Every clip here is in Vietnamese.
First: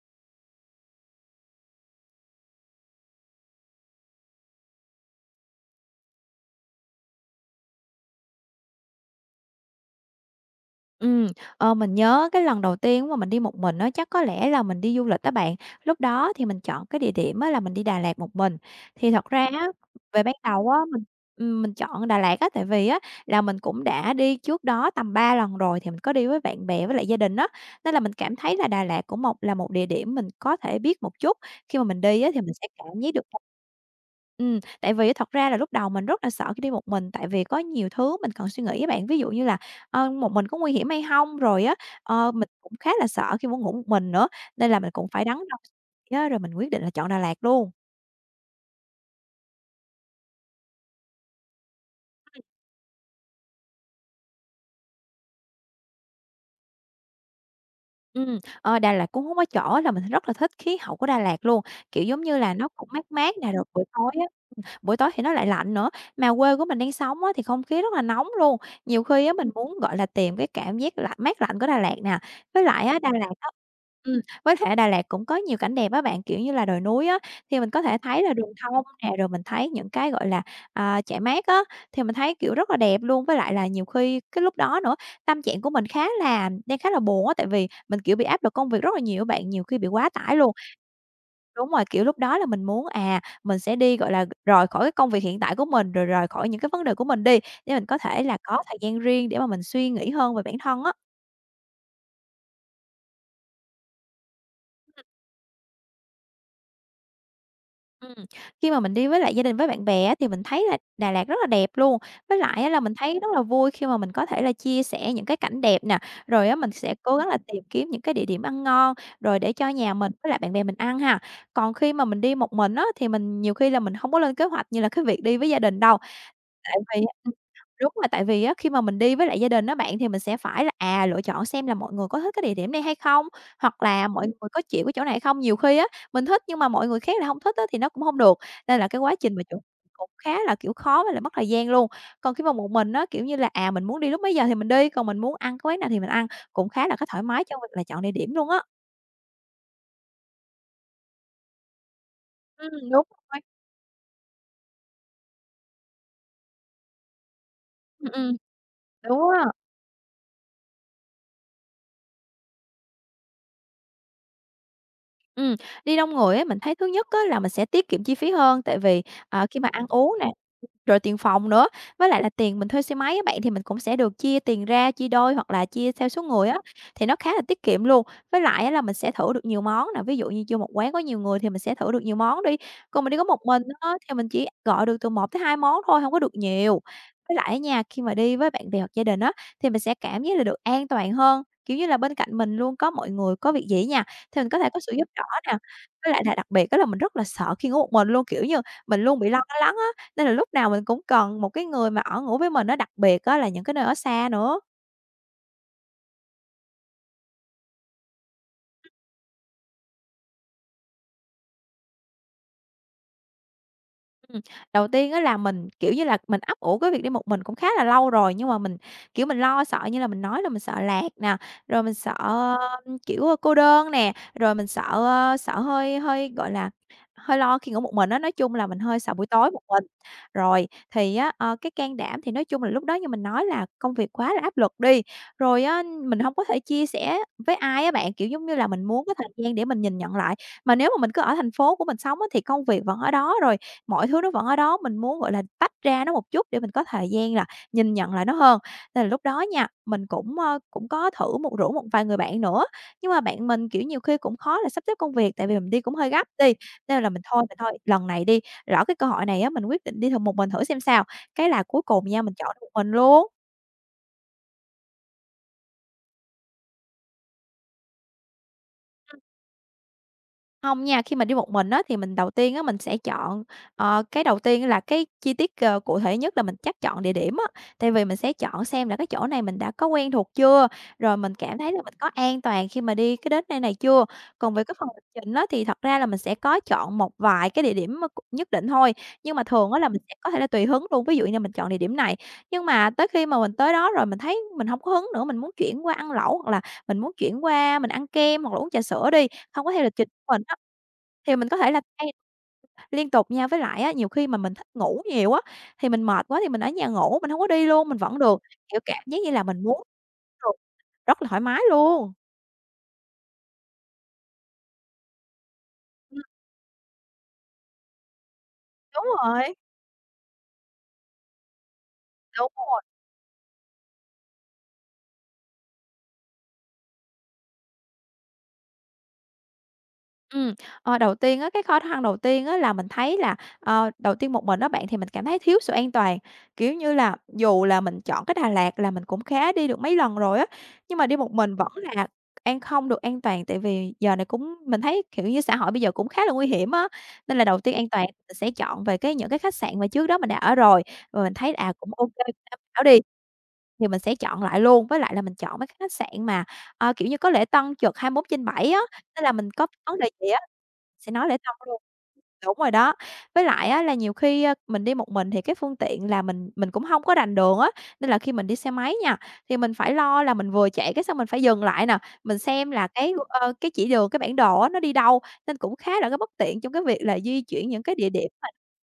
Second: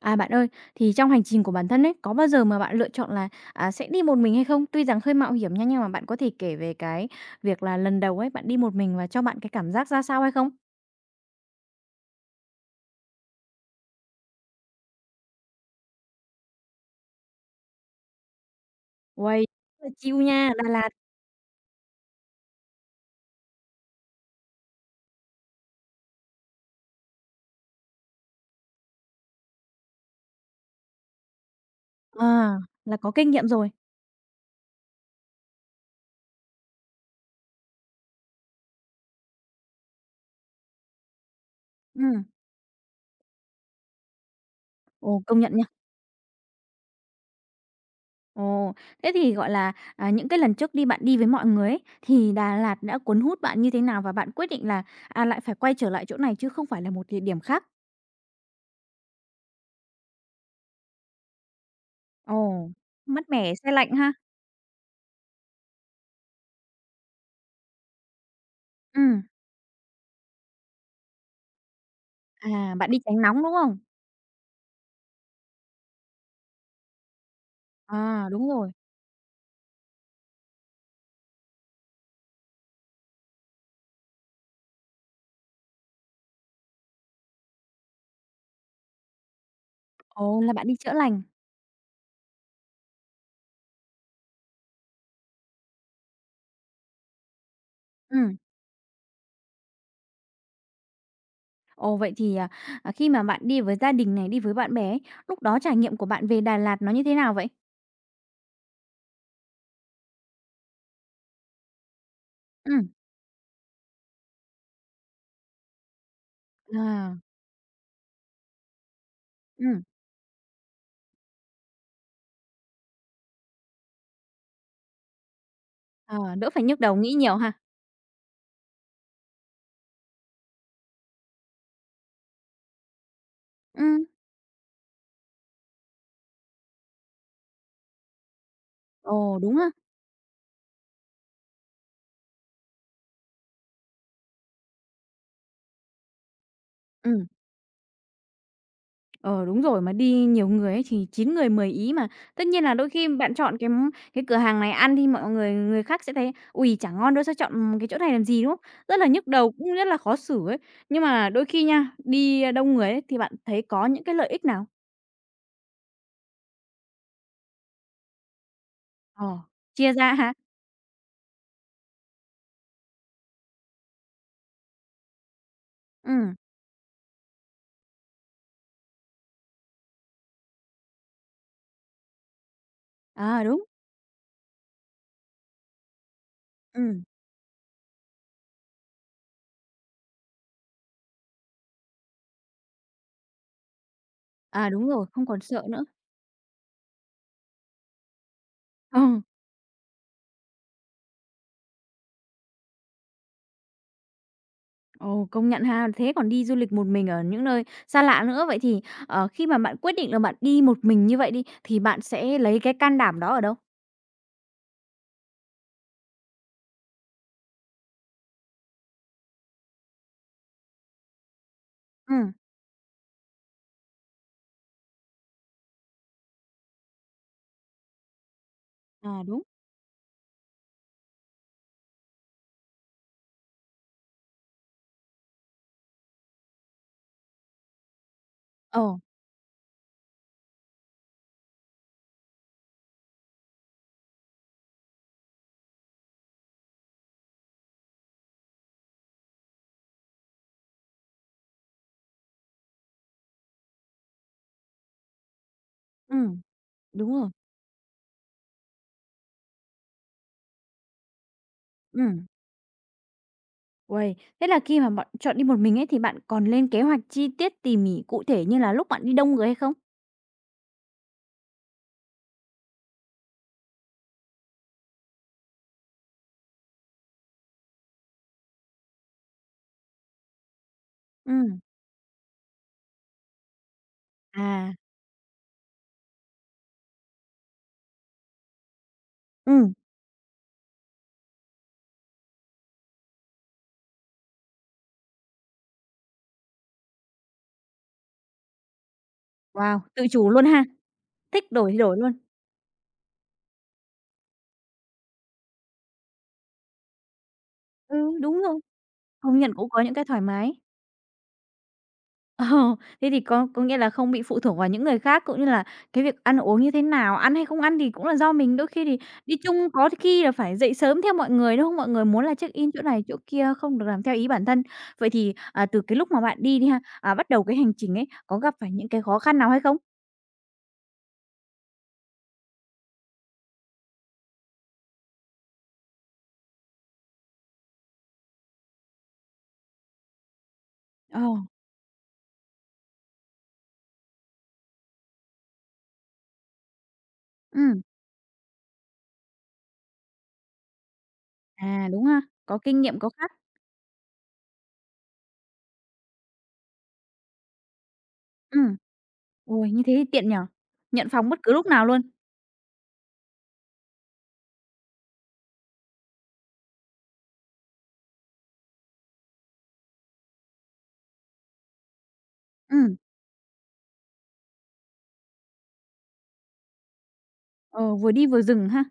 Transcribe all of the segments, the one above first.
À, bạn ơi, thì trong hành trình của bản thân ấy, có bao giờ mà bạn lựa chọn là, à, sẽ đi một mình hay không? Tuy rằng hơi mạo hiểm nha, nhưng mà bạn có thể kể về cái việc là lần đầu ấy, bạn đi một mình và cho bạn cái cảm giác ra sao hay không? Ừm, mình nhớ cái lần đầu tiên mà mình đi một mình á, chắc có lẽ là mình đi du lịch á bạn. Lúc đó thì mình chọn cái địa điểm á là mình đi Đà Lạt một mình. Thì thật Uầy, ra á, rất là chill về ban nha, đầu Đà á, Lạt mình chọn Đà Lạt á, tại vì á là mình cũng đã đi trước đó tầm 3 lần rồi, thì mình có đi với bạn bè với lại gia đình á, nên là mình cảm thấy là Đà Lạt cũng một là một địa điểm mình có thể biết một chút. Khi mà mình đi á thì mình à, sẽ là cảm có giác được. kinh nghiệm rồi. Tại vì thật ra là lúc đầu mình rất là sợ khi đi một mình, tại vì có nhiều thứ mình cần suy nghĩ á bạn. Ví dụ như là một mình có nguy hiểm hay không. Rồi á, Ừ, mình cũng khá là sợ khi muốn ngủ một mình nữa, nên là mình cũng ồ, phải đắn công nhận đo nha. suy nghĩ á, rồi mình quyết định là chọn Đà Lạt luôn. Ồ, thế thì, gọi là, à, những cái lần trước đi bạn đi với mọi người ấy, thì Đà Lạt đã cuốn hút bạn như thế nào và bạn quyết định là, à, lại phải quay trở lại chỗ này chứ không phải là một địa điểm khác? Ờ, Đà Lạt cũng có một chỗ là mình rất là thích khí hậu của Đà Lạt luôn, kiểu, giống như là Ồ, nó cũng mát mát mát mẻ, nè, rồi xe buổi lạnh tối ha? buổi tối thì nó lại lạnh nữa. Mà quê của mình đang sống á, thì không khí rất là nóng luôn, Ừ, nhiều khi á mình muốn, gọi là, tìm cái cảm giác lạnh mát lạnh của Đà Lạt nè. Với à, lại bạn đi á, Đà tránh Lạt nóng, á đúng không? ừm, với lại Đà Lạt cũng có nhiều cảnh đẹp á bạn, kiểu như là đồi núi á, thì mình có thể thấy À, là đúng đường rồi. thông nè, rồi mình thấy những cái, gọi là, à, trại mát á, thì mình thấy, kiểu, rất là đẹp luôn. Với lại là nhiều khi cái lúc đó nữa, tâm trạng của mình khá là buồn á, tại vì mình, kiểu, bị áp lực công việc rất là nhiều á bạn, nhiều khi bị quá tải Ồ, là luôn. bạn đi chữa lành. Đúng rồi, kiểu, lúc đó là mình muốn, à, mình sẽ đi, gọi là, rời khỏi cái công việc hiện tại của mình, rồi rời khỏi những cái vấn đề của mình đi, để mình có thể Ừm. là có thời gian riêng để mà mình suy nghĩ hơn về bản thân á. Ồ, vậy thì, à, à, khi mà bạn đi với gia đình này, đi với bạn bè ấy, lúc đó trải nghiệm của bạn về Đà Lạt nó như thế nào vậy? Ừm, Khi mà mình đi với lại gia đình, với bạn bè á, thì mình thấy là Đà Lạt rất là đẹp luôn, với lại á là Ừm, mình thấy rất là vui khi mà mình có thể là chia sẻ những cái cảnh đẹp nè, rồi á mình sẽ à, cố gắng là tìm kiếm những cái địa điểm ăn ngon, rồi để cho Ừm, nhà mình với lại bạn bè mình ăn ha. Còn khi mà mình đi một mình á, thì mình nhiều khi là mình không có lên kế hoạch như là cái việc đi với gia đình đâu. ờ. Đỡ phải Tại nhức đầu vì nghĩ á nhiều ha. đúng rồi, tại vì á khi mà mình đi với lại gia đình á bạn, thì mình sẽ phải là, à, lựa chọn xem là mọi người có thích cái địa điểm này hay không, hoặc Ừm. là mọi người có chịu cái chỗ này hay không. Nhiều khi á, mình thích nhưng mà mọi người khác là hông thích á thì nó cũng hông được, nên là cái quá trình Ồ, mà đúng chuẩn ha. cũng khá là, kiểu, khó với lại mất thời gian luôn. Còn khi mà một mình á, kiểu như là, à, mình muốn đi lúc mấy giờ thì mình đi, còn mình muốn ăn cái quán nào thì mình ăn, cũng khá là có thoải Ừm, mái trong việc là chọn địa điểm luôn á. ờ, đúng rồi, mà đi nhiều người ấy thì 9 người 10 ý mà. Tất nhiên là đôi Đúng khi bạn rồi. chọn cái cửa hàng này ăn thì mọi người người khác sẽ thấy "Ôi, chả ngon đâu, sao chọn cái chỗ này Ừm, làm ừm, gì", đúng không? Rất là đúng nhức á. đầu, cũng rất là khó xử ấy. Nhưng mà đôi khi nha, đi đông người ấy thì bạn thấy có những cái lợi ích nào? Ừm, Đi đông người á, mình thấy thứ nhất á là mình sẽ tiết kiệm chi phí hơn, tại vì, Ờ, khi mà ăn chia ra uống nè, hả? rồi tiền phòng nữa, với lại là tiền mình thuê xe máy á bạn, thì mình cũng sẽ được chia tiền ra, chia đôi hoặc là chia theo số Ừ, người á, thì nó khá là tiết kiệm luôn. Với lại á là mình sẽ thử được nhiều món nè, ví dụ như vô một quán có nhiều người thì mình sẽ thử được nhiều món đi, còn mình đi có một à, mình đúng. á, thì mình chỉ gọi được từ một tới 2 món thôi, không có được nhiều. Ừ, Với lại á nha, khi mà đi với bạn bè hoặc gia đình á, thì mình sẽ cảm giác là được an toàn hơn, kiểu như là, bên cạnh mình luôn có mọi người, có việc gì nha thì mình có à, thể có đúng sự rồi, giúp đỡ không còn nè. sợ nữa. Với lại là đặc biệt á là mình rất là sợ khi ngủ một mình luôn, kiểu như, mình luôn Ừ, bị lo lắng á, nên là lúc nào mình cũng cần một cái người mà ở ngủ với mình á, đặc biệt á là những cái nơi ở xa nữa. ồ, công nhận ha, thế còn đi du lịch một mình ở những nơi xa lạ nữa. Vậy thì, ờ, khi mà bạn quyết định là bạn đi một mình như vậy đi, thì bạn sẽ lấy cái can đảm đó ở đâu? Ừm, Đầu tiên á là mình, kiểu như là, mình ấp ủ cái việc đi một mình cũng khá là lâu rồi, nhưng mà mình, kiểu, mình lo sợ như là mình nói là mình sợ lạc nè, rồi mình Ừ, sợ, ưm, kiểu, ơ, cô đơn nè, rồi mình sợ, ơ, sợ hơi hơi, gọi là, hơi lo khi ngủ một mình á, nói chung là mình hơi sợ à, buổi đúng. tối một mình. Rồi, cái can đảm thì nói chung là lúc đó như mình nói là công việc quá là áp lực đi, rồi á, mình hông có thể chia sẻ với ai á bạn, kiểu, giống như là, mình Ồ, muốn có thời gian để mình nhìn nhận lại. Mà nếu mà mình cứ ở thành phố của mình sống á, thì công việc vẫn ở đó, rồi mọi thứ nó vẫn ở đó, mình muốn, gọi là, tách ra nó một chút để mình có thời gian là nhìn nhận lại nó hơn. Nên là lúc đó nha, mình cũng có thử rủ một vài người bạn nữa, nhưng mà bạn mình, kiểu, nhiều khi cũng khó là sắp xếp công việc, tại vì mình đi cũng hơi ừ, gấp đi, nên là đúng mình rồi. thôi mình thôi, lần này đi, lỡ cái cơ hội này á, mình quyết định đi thử một mình thử xem sao, cái là cuối Ừ, cùng nha, mình chọn một mình luôn. uầy, thế là khi mà bạn chọn đi một mình ấy, thì bạn còn lên kế hoạch chi tiết tỉ mỉ cụ thể như là lúc bạn đi đông người hay không? Không nha, khi mà đi một mình á, thì mình đầu tiên á, mình sẽ chọn ờ, cái đầu tiên là cái chi tiết, cụ thể nhất là mình chắc chọn địa điểm á. Tại vì mình sẽ chọn xem là cái chỗ này mình đã có quen thuộc chưa, rồi mình Ừ, cảm thấy là mình có an toàn khi mà đi cái đến nơi này chưa. Còn về à. cái phần lịch trình á, thì thật ra là mình sẽ có chọn một vài cái địa điểm, ơ, c nhất định thôi, nhưng mà Ừ, thường á là mình sẽ có thể là tùy hứng luôn. Ví dụ như mình chọn địa điểm này, nhưng mà tới khi mà mình tới đó rồi mình thấy mình không có hứng nữa, mình muốn chuyển qua ăn lẩu, hoặc là mình muốn chuyển qua mình ăn kem, hoặc là uống trà sữa đi. Hông có wow, theo lịch tự trình chủ của mình luôn á, ha, thì mình thích có thể đổi thì là đổi luôn. thay liên tục nha. Với lại á, nhiều khi mà mình thích ngủ nhiều á, thì mình mệt quá thì mình ở nhà ngủ, mình hông có đi luôn, mình Ừ, vẫn được, đúng rồi. kiểu, cảm giác như Công là nhận mình cũng có muốn những cái thoải mái. được rất là thoải mái luôn. Ờ, thế thì có nghĩa là không bị phụ thuộc vào những người khác, cũng như là cái việc Ừm, ăn uống như thế nào, ăn hay không ăn thì cũng là do mình, đôi khi thì đúng đi rồi, chung có khi là phải dậy sớm theo mọi người, đúng không? Mọi người muốn là đúng check in chỗ rồi. này chỗ kia, không được làm theo ý bản thân. Vậy thì, à, từ cái lúc mà bạn đi đi ha, à, bắt đầu cái hành trình ấy, có gặp phải những cái khó khăn nào hay không? Ừm, đầu tiên á, cái khó khăn đầu tiên á là mình thấy là, đầu tiên một mình á bạn, thì mình cảm thấy thiếu sự an toàn. Kiểu như là, dù là mình chọn cái Đà Lạt là mình cũng khá đi được mấy lần rồi á, nhưng mà đi Ờ, một mình vẫn là không được an toàn, tại vì giờ này cũng mình thấy, kiểu như, xã hội bây giờ cũng khá là nguy hiểm á. Nên là đầu tiên ừ, an toàn mình sẽ chọn về cái những cái khách sạn mà trước đó mình đã ở rồi, và mình thấy, à, à, cũng đúng ô ha, kê, có tham kinh khảo nghiệm, đi. có khác. Thì mình sẽ chọn lại luôn, với lại là mình chọn mấy cái khách sạn mà, kiểu như, có lễ tân trực 24 Ừ, bảy á, nên là mình có ôi, như thế vấn thì đề gì tiện á, nhở, nhận sẽ nói phòng lễ bất cứ tân lúc luôn. nào luôn. Đúng rồi đó. Với lại á là nhiều khi, mình đi một mình thì cái phương tiện là mình cũng không có rành đường á, nên là khi mình đi xe máy nha, thì mình phải lo là mình vừa chạy cái xong mình phải dừng lại nè, mình xem Ừ, là cái chỉ đường, cái bản đồ á nó đi đâu, nên cũng khá là cái bất tiện trong cái việc là di chuyển những ờ, cái địa vừa đi điểm vừa mà dừng ha.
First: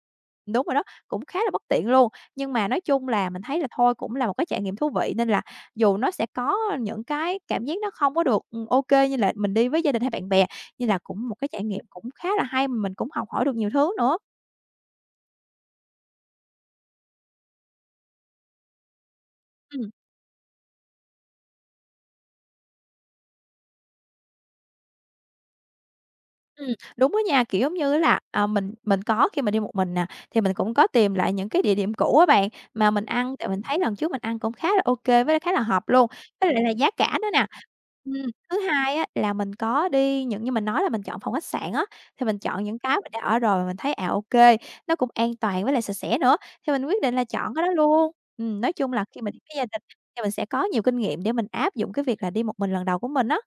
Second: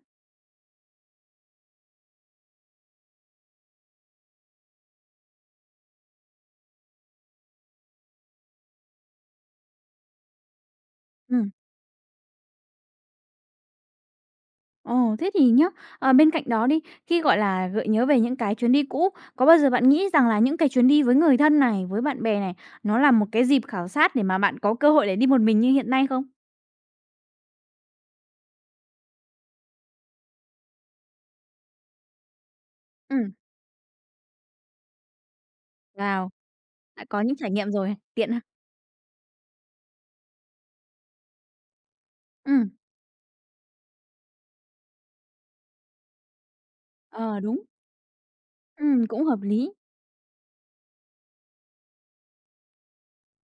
đúng rồi đó, cũng khá là bất tiện luôn. Nhưng mà nói chung là mình thấy là thôi cũng là một cái trải nghiệm thú vị nên là dù nó sẽ có những cái cảm giác nó không có được, ô như là mình đi với gia đình hay bạn bè, nên là cũng một cái Ừ. trải nghiệm cũng khá là hay, mà mình cũng học hỏi được nhiều thứ nữa. Ồ, thế thì nhá, ờ, bên cạnh đó đi, khi, gọi là, gợi nhớ về những cái chuyến đi cũ, có bao giờ bạn Ừm. nghĩ rằng là những cái chuyến đi với người thân này, với bạn bè này, nó là một cái dịp khảo sát để mà bạn có cơ hội để đi một mình như hiện nay không? Ừm, đúng đó nha, kiểu, giống như á là, mình có khi mình đi một mình nè, thì mình cũng có tìm lại những cái địa điểm cũ á bạn, mà mình Ừ, ăn tại mình thấy lần trước mình ăn cũng khá là ô kê, với lại khá là hợp luôn, wow, với lại là giá đã cả có nữa những nè. trải nghiệm rồi, tiện ha. Thứ hai á là mình có đi những như mình nói là mình chọn phòng khách sạn á, thì mình chọn Ừm, những cái mình đã ở rồi mà mình thấy, ô kê, nó cũng an toàn với lại sạch sẽ nữa, thì mình quyết định là ờ, chọn đúng, cái đó luôn. Nói ừ, chung là khi cũng mình đi hợp với gia lý. đình thì mình sẽ có nhiều kinh nghiệm để mình áp dụng cái việc là đi một mình lần đầu của mình á.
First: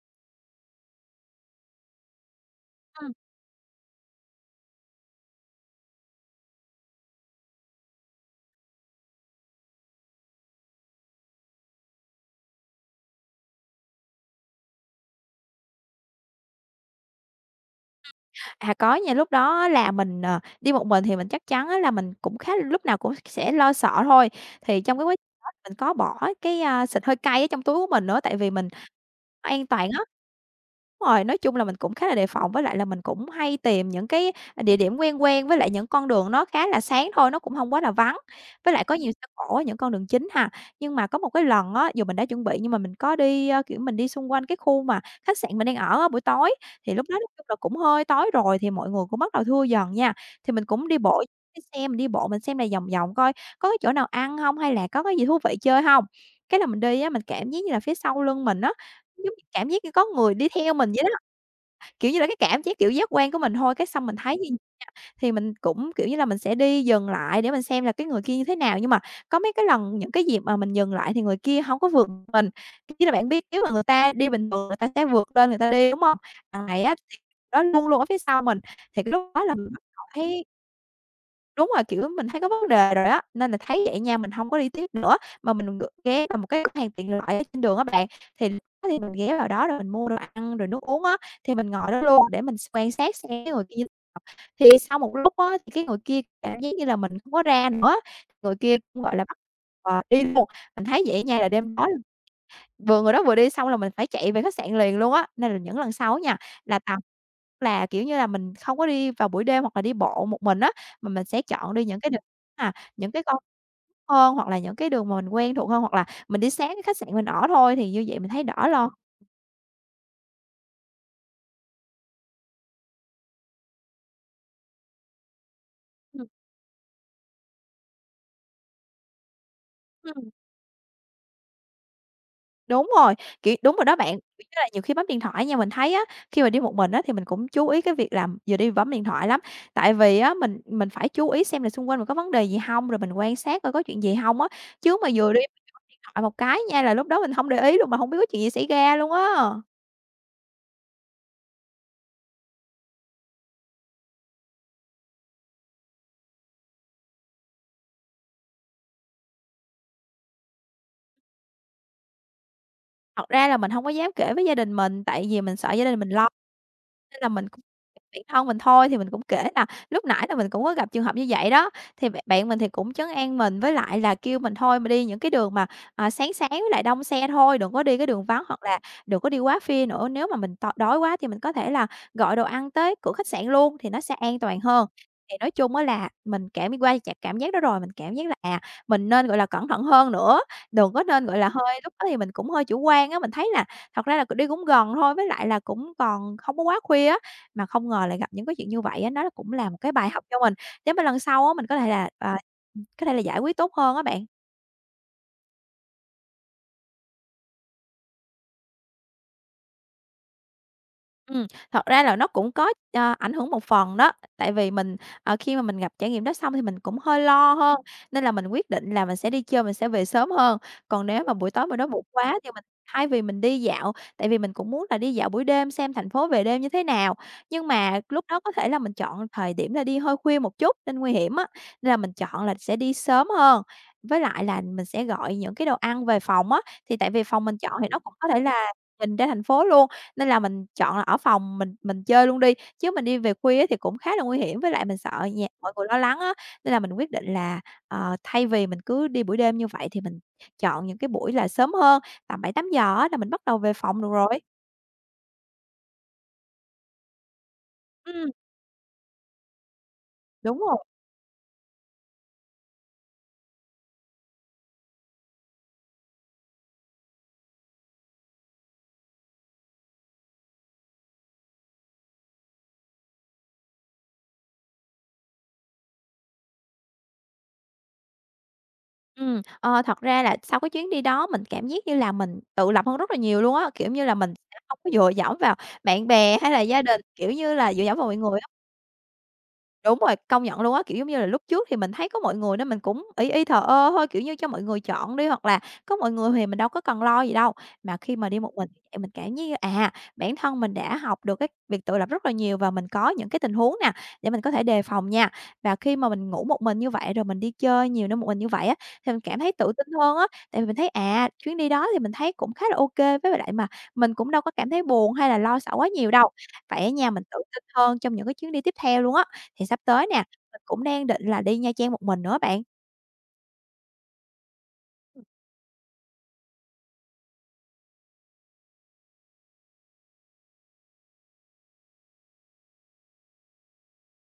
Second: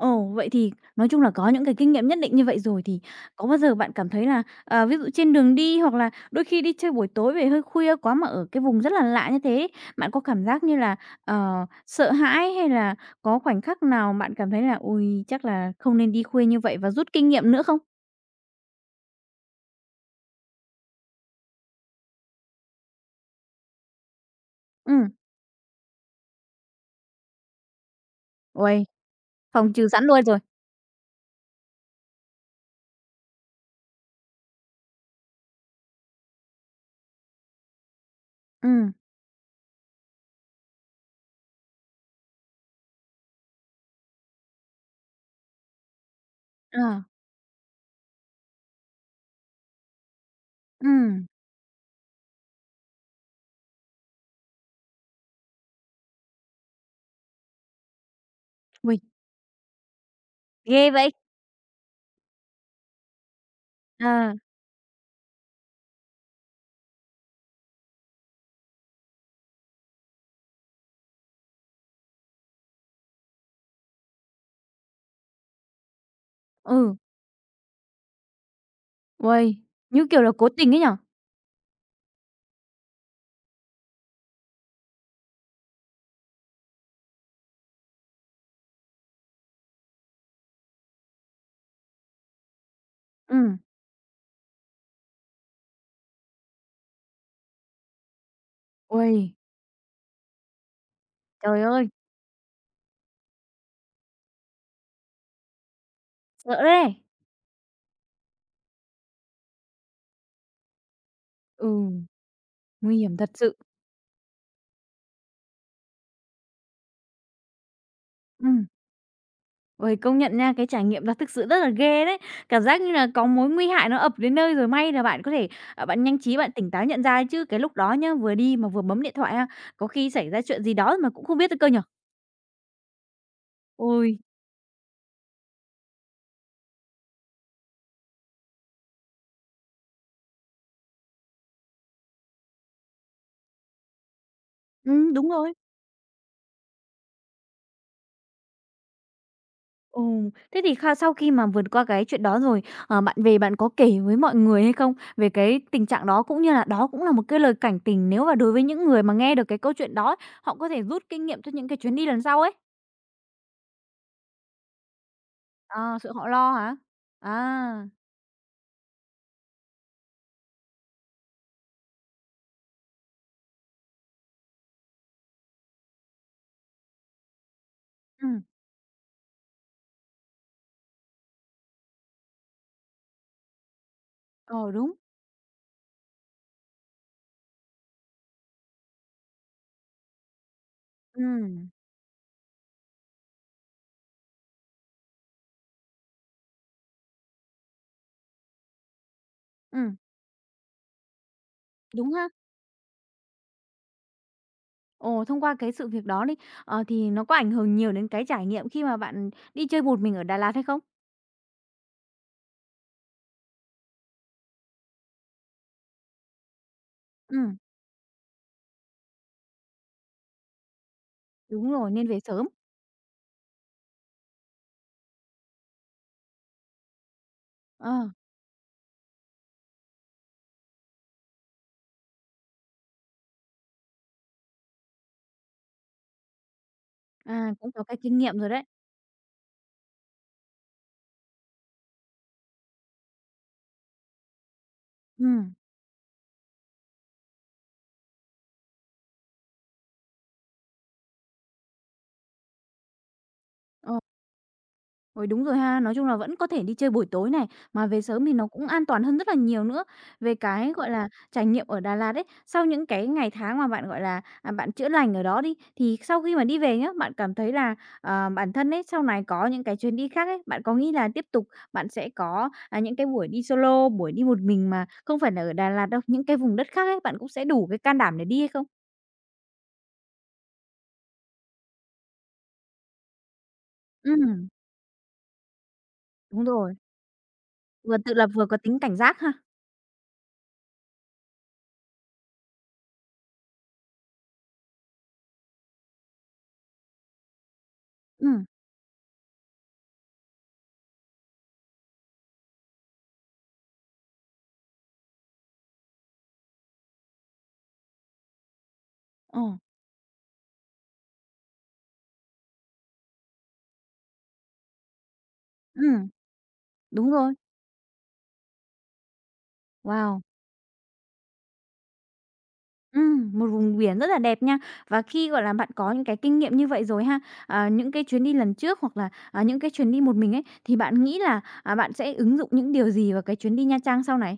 Ồ, vậy thì nói chung là có những cái kinh nghiệm nhất định như vậy rồi, thì Ừm. có bao giờ bạn cảm thấy là, ờ, ví dụ trên đường đi hoặc là đôi khi đi chơi buổi tối về hơi khuya quá mà ở cái vùng rất là lạ như thế bạn có cảm giác như là, ờ, sợ hãi hay là có khoảnh khắc nào bạn cảm thấy là ui chắc là không nên đi khuya như vậy" và rút kinh nghiệm nữa không? À, có nha, lúc đó á là mình, đi một mình thì mình chắc chắn á là mình cũng khá lúc nào cũng sẽ lo sợ thôi. Thì Ừ, trong cái quá trình đó mình có bỏ cái, xịt hơi cay ở trong túi của mình nữa, tại vì mình uầy, an phòng trừ toàn sẵn á. luôn rồi. Đúng rồi, nói chung là mình cũng khá là đề phòng, với lại là mình cũng hay tìm những cái, địa điểm quen quen, với lại những con đường nó khá là sáng thôi, nó cũng không quá là vắng, với lại Ừ, có nhiều xe cộ ở những con đường chính ha. Nhưng mà có một cái lần á, dù mình đã chuẩn bị nhưng mà mình có đi, kiểu, mình đi xung quanh cái khu mà khách sạn mình đang ở á, buổi tối, ờ, thì lúc đó nói chung là cũng hơi tối rồi thì mọi người cũng bắt đầu thưa dần nha. Thì mình cũng đi bộ ừm. trên xe, mình đi bộ mình xem lại vòng vòng coi có cái chỗ nào ăn không hay là có cái gì thú vị chơi không. Cái là mình đi á, mình cảm giác như là phía sau lưng mình á, Uầy, giống như cảm giác như có người đi theo ghê mình vậy đó, vậy! kiểu như là, cái cảm giác, kiểu, giác quan của mình thôi, cái xong mình Ờ, thấy như thì mình cũng, kiểu như là, mình sẽ đi dừng lại để mình xem là cái người kia như thế nào, nhưng mà có mấy cái lần những cái dịp mà mình dừng lại thì người kia hông có vượt mình. Kiểu như là, bạn biết nếu mà người ta đi bình thường người ta sẽ vượt lên người ta đi, đúng hông? Đằng này á ừ, thì nó luôn luôn ở phía sau mình, thì cái lúc đó là uầy, mình bắt đầu như kiểu là thấy cố tình ấy nhở? đúng rồi, kiểu, mình thấy có vấn đề rồi á, nên là thấy vậy nha, mình hông có đi tiếp nữa. Mà mình ghé vào một cái cửa hàng tiện lợi ở trên đường á bạn, thì lúc đó thì mình ghé vào đó rồi mình mua đồ ăn rồi nước uống á, thì mình ngồi đó luôn để mình quan sát xem Ừ, cái người kia thì sau một lúc á, thì cái người kia cảm giác như là mình không có ra nữa, người kia cũng, gọi uầy, là, bắt đi luôn. Mình thấy vậy nha là trời đêm đó ơi, vừa người đó vừa đi xong là mình phải chạy về khách sạn liền luôn á, nên là những lần sau á nha, sợ là đấy! tầm là, kiểu như là, mình không có đi vào buổi đêm hoặc là đi bộ một mình á, mà mình sẽ Ừ. chọn đi những cái đường Nguy những hiểm cái thật con sự. hơn hoặc là những cái đường mà mình quen thuộc hơn, hoặc là mình đi sáng cái khách sạn mình ở thôi, thì như vậy mình thấy Ừ, đỡ lo. uầy, công nhận nha, cái trải nghiệm đó thực sự rất là ghê đấy. Cảm giác như là có mối nguy hại nó ập đến nơi rồi, may là bạn có thể, à, bạn nhanh Ừm, trí bạn tỉnh táo nhận ra ấy, chứ cái lúc đó nhá, vừa đi mà vừa bấm điện thoại ha, có khi ừm. xảy ra chuyện gì đó mà cũng không biết nữa cơ nhở? Đúng rồi, kiểu, đúng rồi đó bạn, Ôi. kiểu như là, nhiều khi bấm điện thoại nha, mình thấy á, khi mà đi một mình á thì mình cũng chú ý cái việc là vừa đi vừa bấm điện thoại lắm. Tại vì á mình phải chú ý xem là xung quanh mình có vấn đề gì không, rồi mình quan sát coi có chuyện gì không á, chứ mà Đúng vừa đi rồi. vừa bấm điện thoại một cái nha là lúc đó mình không để ý luôn, mà không biết có chuyện gì xảy ra luôn á. Ừ, thế thì sau khi mà vượt qua cái chuyện đó rồi, ờ, bạn về bạn có kể với mọi người hay không? Về cái tình trạng đó cũng như là đó cũng là một cái lời cảnh tỉnh nếu mà đối với những người mà nghe được cái câu chuyện đó, ấy, họ có thể rút kinh nghiệm cho những cái chuyến đi lần sau ấy. Thật ra là mình không có dám kể với gia đình mình, tại vì mình sợ gia À, đình mình sự họ lo. lo hả? Nên là mình cũng À, bản thân mình thôi, thì mình cũng kể là lúc nãy là mình cũng có gặp trường hợp như vậy đó, thì bạn bạn mình thì cũng trấn an mình, với lại là kêu mình thôi mà đi những cái đường mà, sáng sáng với lại đông xe thôi, đừng có đi cái đường ừm, vắng hoặc là đừng có đi quá khuya nữa. Nếu mà mình đói quá thì mình có thể là gọi đồ ăn tới cửa khách sạn luôn thì nó sẽ an toàn ờ, hơn. đúng, Thì nói chung á là mình cảm qua chặt cảm giác đó rồi, mình cảm giác là, mình nên, gọi là, cẩn thận hơn nữa, đừng có nên, gọi là, ừm, hơi lúc đó thì mình cũng hơi chủ quan á, mình thấy là thật ra là đi cũng gần thôi, với lại là cũng còn không có quá khuya á, mà không ngờ lại gặp những cái chuyện như vậy á, nó cũng là một cái ừm, bài học cho mình, để mà lần sau á mình có thể là, đúng ha. Có thể là giải quyết tốt hơn á bạn. Ồ, thông qua cái sự việc đó đi, ờ, thì nó có ảnh hưởng nhiều đến cái trải nghiệm khi mà bạn đi chơi một mình ở Đà Lạt hay không? Ừm, thật ra là nó cũng có, ảnh hưởng một phần đó, tại vì mình, khi mà mình gặp trải nghiệm đó xong thì mình cũng hơi lo Ừm, hơn, nên là mình quyết định là mình sẽ đi chơi, mình sẽ về sớm hơn. Còn nếu mà buổi tối đúng mà nó rồi, bụi nên về quá sớm. thì mình thay vì mình đi dạo, tại vì mình cũng muốn là đi dạo buổi đêm xem thành phố về đêm như thế nào, nhưng mà Ờ, lúc đó có thể là mình chọn thời điểm là đi hơi khuya một chút nên nguy hiểm á, nên là mình chọn là sẽ đi sớm hơn. Với lại là mình sẽ gọi những cái đồ ăn về phòng á, thì tại vì phòng à, mình cũng chọn có thì cái nó cũng kinh có nghiệm thể rồi đấy. là nhìn ra thành phố luôn, nên là mình chọn là ở phòng mình chơi luôn đi, chứ mình đi về khuya á thì cũng khá là nguy hiểm, với lại mình sợ nhà Ừm, mọi người lo lắng á, nên là mình quyết định là, thay vì mình cứ đi buổi đêm như vậy thì mình chọn những cái buổi là sớm hơn, tầm 7:00-8:00 á là mình bắt đầu về ờ. phòng được rồi. Ôi, đúng rồi ha. Nói chung là vẫn có thể đi chơi buổi tối này, mà về sớm Ừm, thì nó cũng an toàn hơn rất là nhiều nữa. Về đúng cái, rồi. gọi là, trải nghiệm ở Đà Lạt ấy, sau những cái ngày tháng mà bạn, gọi là, à, bạn chữa lành ở đó đi, thì sau khi mà đi về nhá, bạn cảm thấy là, ờ, bản thân ấy, sau này có những cái chuyến đi khác ấy, bạn có nghĩ là tiếp tục bạn sẽ có, à, những cái buổi đi solo, buổi đi một mình mà không phải là ở Đà Lạt đâu, những cái vùng đất khác ấy, bạn cũng sẽ đủ cái can đảm để đi hay không? Ờ, thật ra là sau cái chuyến đi đó mình cảm giác như là mình tự lập hơn rất là nhiều luôn á, kiểu như là, mình Ừm, sẽ hông có dựa dẫm vào bạn bè đúng hay là rồi, gia đình, kiểu như là, dựa vừa dẫm vào tự mọi lập người vừa á. có tính cảnh giác ha. Đúng rồi, công nhận luôn á, kiểu, giống như là, lúc trước thì mình thấy có mọi người nên mình cũng ý ý thờ ơ thôi, kiểu như, cho mọi người chọn đi, hoặc là có mọi người thì mình đâu có cần lo gì đâu. Mà khi mà đi Ừm, một mình thì mình cảm giác như, bản thân mình đã học được cái việc tự lập rất là nhiều và mình có những cái tình huống nè, để mình có thể đề phòng nha. Và khi mà mình ngủ một mình như vậy, rồi mình đi chơi nhiều nơi một mình như vậy á, thì mình cảm ờ, thấy tự tin hơn á. Tại vì mình thấy, chuyến đi đó thì mình thấy cũng khá là ok với lại mà mình cũng đâu có cảm thấy buồn hay là lo sợ quá ừm, nhiều đâu. Vậy á nha, đúng mình rồi. tự tin hơn trong những cái chuyến đi tiếp theo luôn á. Thì sắp tới nè, Wow! mình cũng đang định là đi Nha Trang một mình nữa bạn. Một vùng biển rất là đẹp nha. Và khi, gọi là, bạn có những cái kinh nghiệm như vậy rồi ha, à, những cái chuyến đi lần trước hoặc là, à, những cái chuyến đi một mình ấy, thì bạn nghĩ là, à, bạn sẽ ứng dụng những điều gì vào cái chuyến đi Nha Trang sau này?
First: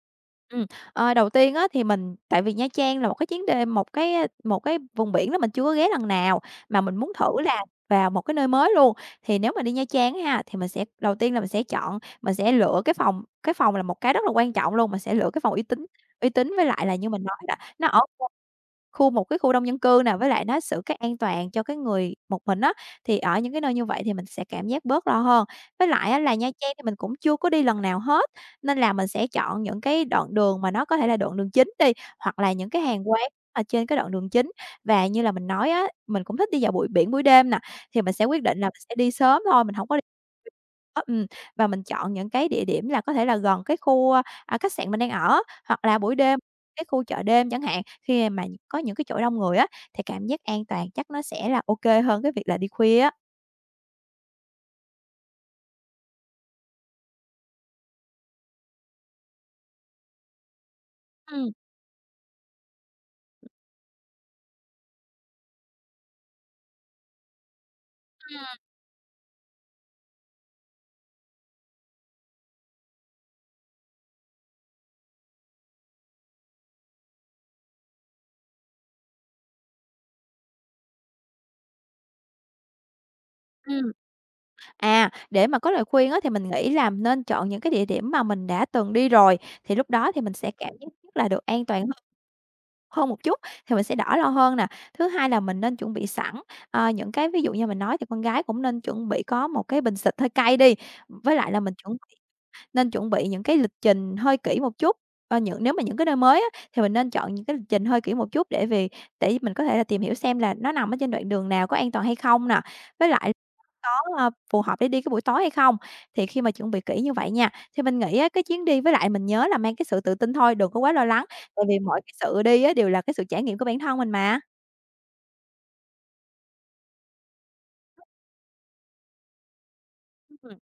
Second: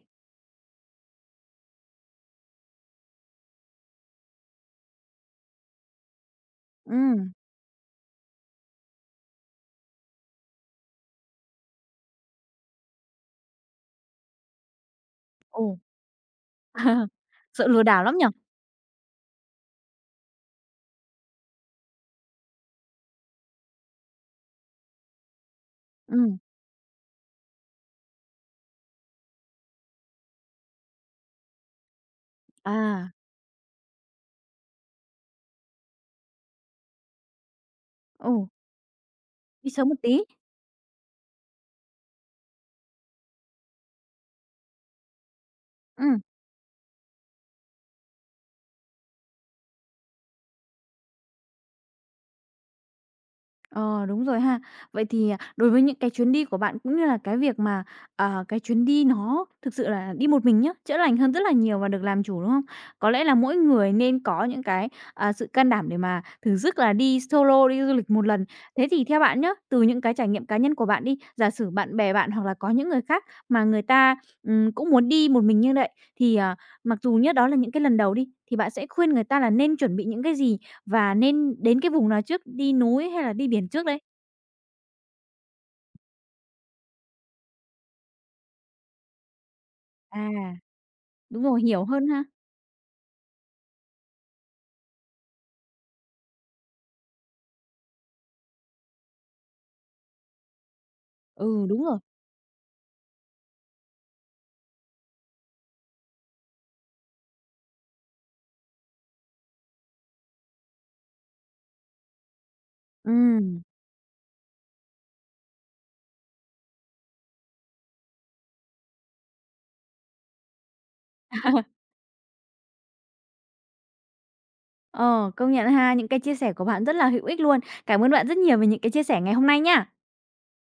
Ừm, đầu tiên á thì mình tại vì Nha Trang là một cái chuyến đê một cái vùng biển đó mình chưa có ghé lần nào, mà mình muốn Ừm, thử là vào một cái nơi mới luôn. Thì nếu mà đi Nha Trang ha, thì mình sẽ đầu tiên là mình sẽ chọn mình sẽ lựa cái phòng là một cái rất là quan trọng luôn, mình sẽ lựa cái phòng ồ, uy tín với lại là như mình nói đó, sợ lừa nó ở đảo lắm nhỉ? khu một cái khu đông dân cư nè, với lại nó giữ cái an toàn cho cái người một mình á, thì ở những cái nơi như vậy thì mình sẽ cảm giác bớt lo hơn. Với lại á là Ừm, Nha Trang thì mình cũng chưa có đi lần nào hết, nên là mình sẽ chọn những cái đoạn đường mà nó có thể là đoạn đường chính đi, hoặc là những cái hàng à, quán ở trên cái đoạn đường chính. Và như là mình nói á, mình cũng thích đi vào buổi biển, buổi đêm nè, thì mình sẽ quyết ừ, định là mình sẽ đi sớm thôi, đi mình sớm không một có đi tí. đó, và mình chọn những cái địa điểm là có thể là gần cái khu, khách sạn mình đang ở, hoặc là buổi Ừm. đêm cái khu chợ đêm chẳng hạn, khi mà có những cái chỗ đông người á, thì cảm giác an toàn chắc nó sẽ là ok hơn cái việc là đi khuya á. Ờ, đúng rồi ha. Vậy thì, à, đối với những cái chuyến đi của bạn cũng như là cái việc mà, ờ, cái chuyến đi nó thực sự là đi một mình nhá, chữa lành hơn rất là Ừm, nhiều và được làm chủ, đúng không? Có lẽ là mỗi người nên có những cái, à, sự can đảm để mà thử sức là đi solo, đi du lịch một lần. ừm, Thế thì theo bạn nhá, từ những cái trải nghiệm cá nhân của bạn đi, giả sử bạn bè bạn hoặc là có những người khác mà người ta, cũng muốn đi một mình như vậy, thì, à, mặc dù nhá, đó là những cái lần đầu đi, thì bạn sẽ khuyên người ta là nên chuẩn bị những cái gì? Và nên đến cái vùng nào trước, đi núi hay là đi biển trước ừm. đây? À, để mà có lời khuyên á, thì mình nghĩ là nên chọn những cái địa điểm mà mình đã từng đi rồi, thì lúc đó thì mình sẽ À, cảm giác nhất là đúng được rồi, an toàn hiểu hơn hơn ha. hơn một chút, thì mình sẽ đỡ lo hơn nè. Thứ hai là mình nên chuẩn bị sẵn, những cái ví dụ như mình nói thì con gái cũng nên chuẩn bị có một cái bình xịt hơi cay đi, với lại là Ừ, mình đúng chuẩn rồi. nên chuẩn bị những cái lịch trình hơi kỹ một chút, những nếu mà những cái nơi mới á, thì mình nên chọn những cái lịch trình hơi kỹ một chút để vì để mình có thể là tìm hiểu xem là nó nằm ở trên đoạn đường nào, có an toàn hay không nè, với lại Ừm. có, phù hợp để đi cái buổi tối hay không. Thì khi mà chuẩn bị kỹ như vậy nha, thì mình nghĩ á cái chuyến đi với lại mình nhớ là mang cái sự tự tin thôi, đừng có quá lo lắng, tại vì mọi cái sự đi á đều là cái sự trải nghiệm của bản thân mình mà. Ờ, công nhận ha, những cái chia sẻ của bạn rất là hữu ích luôn. Cảm ơn bạn rất nhiều về những cái chia sẻ ngày hôm nay nha. Ừm.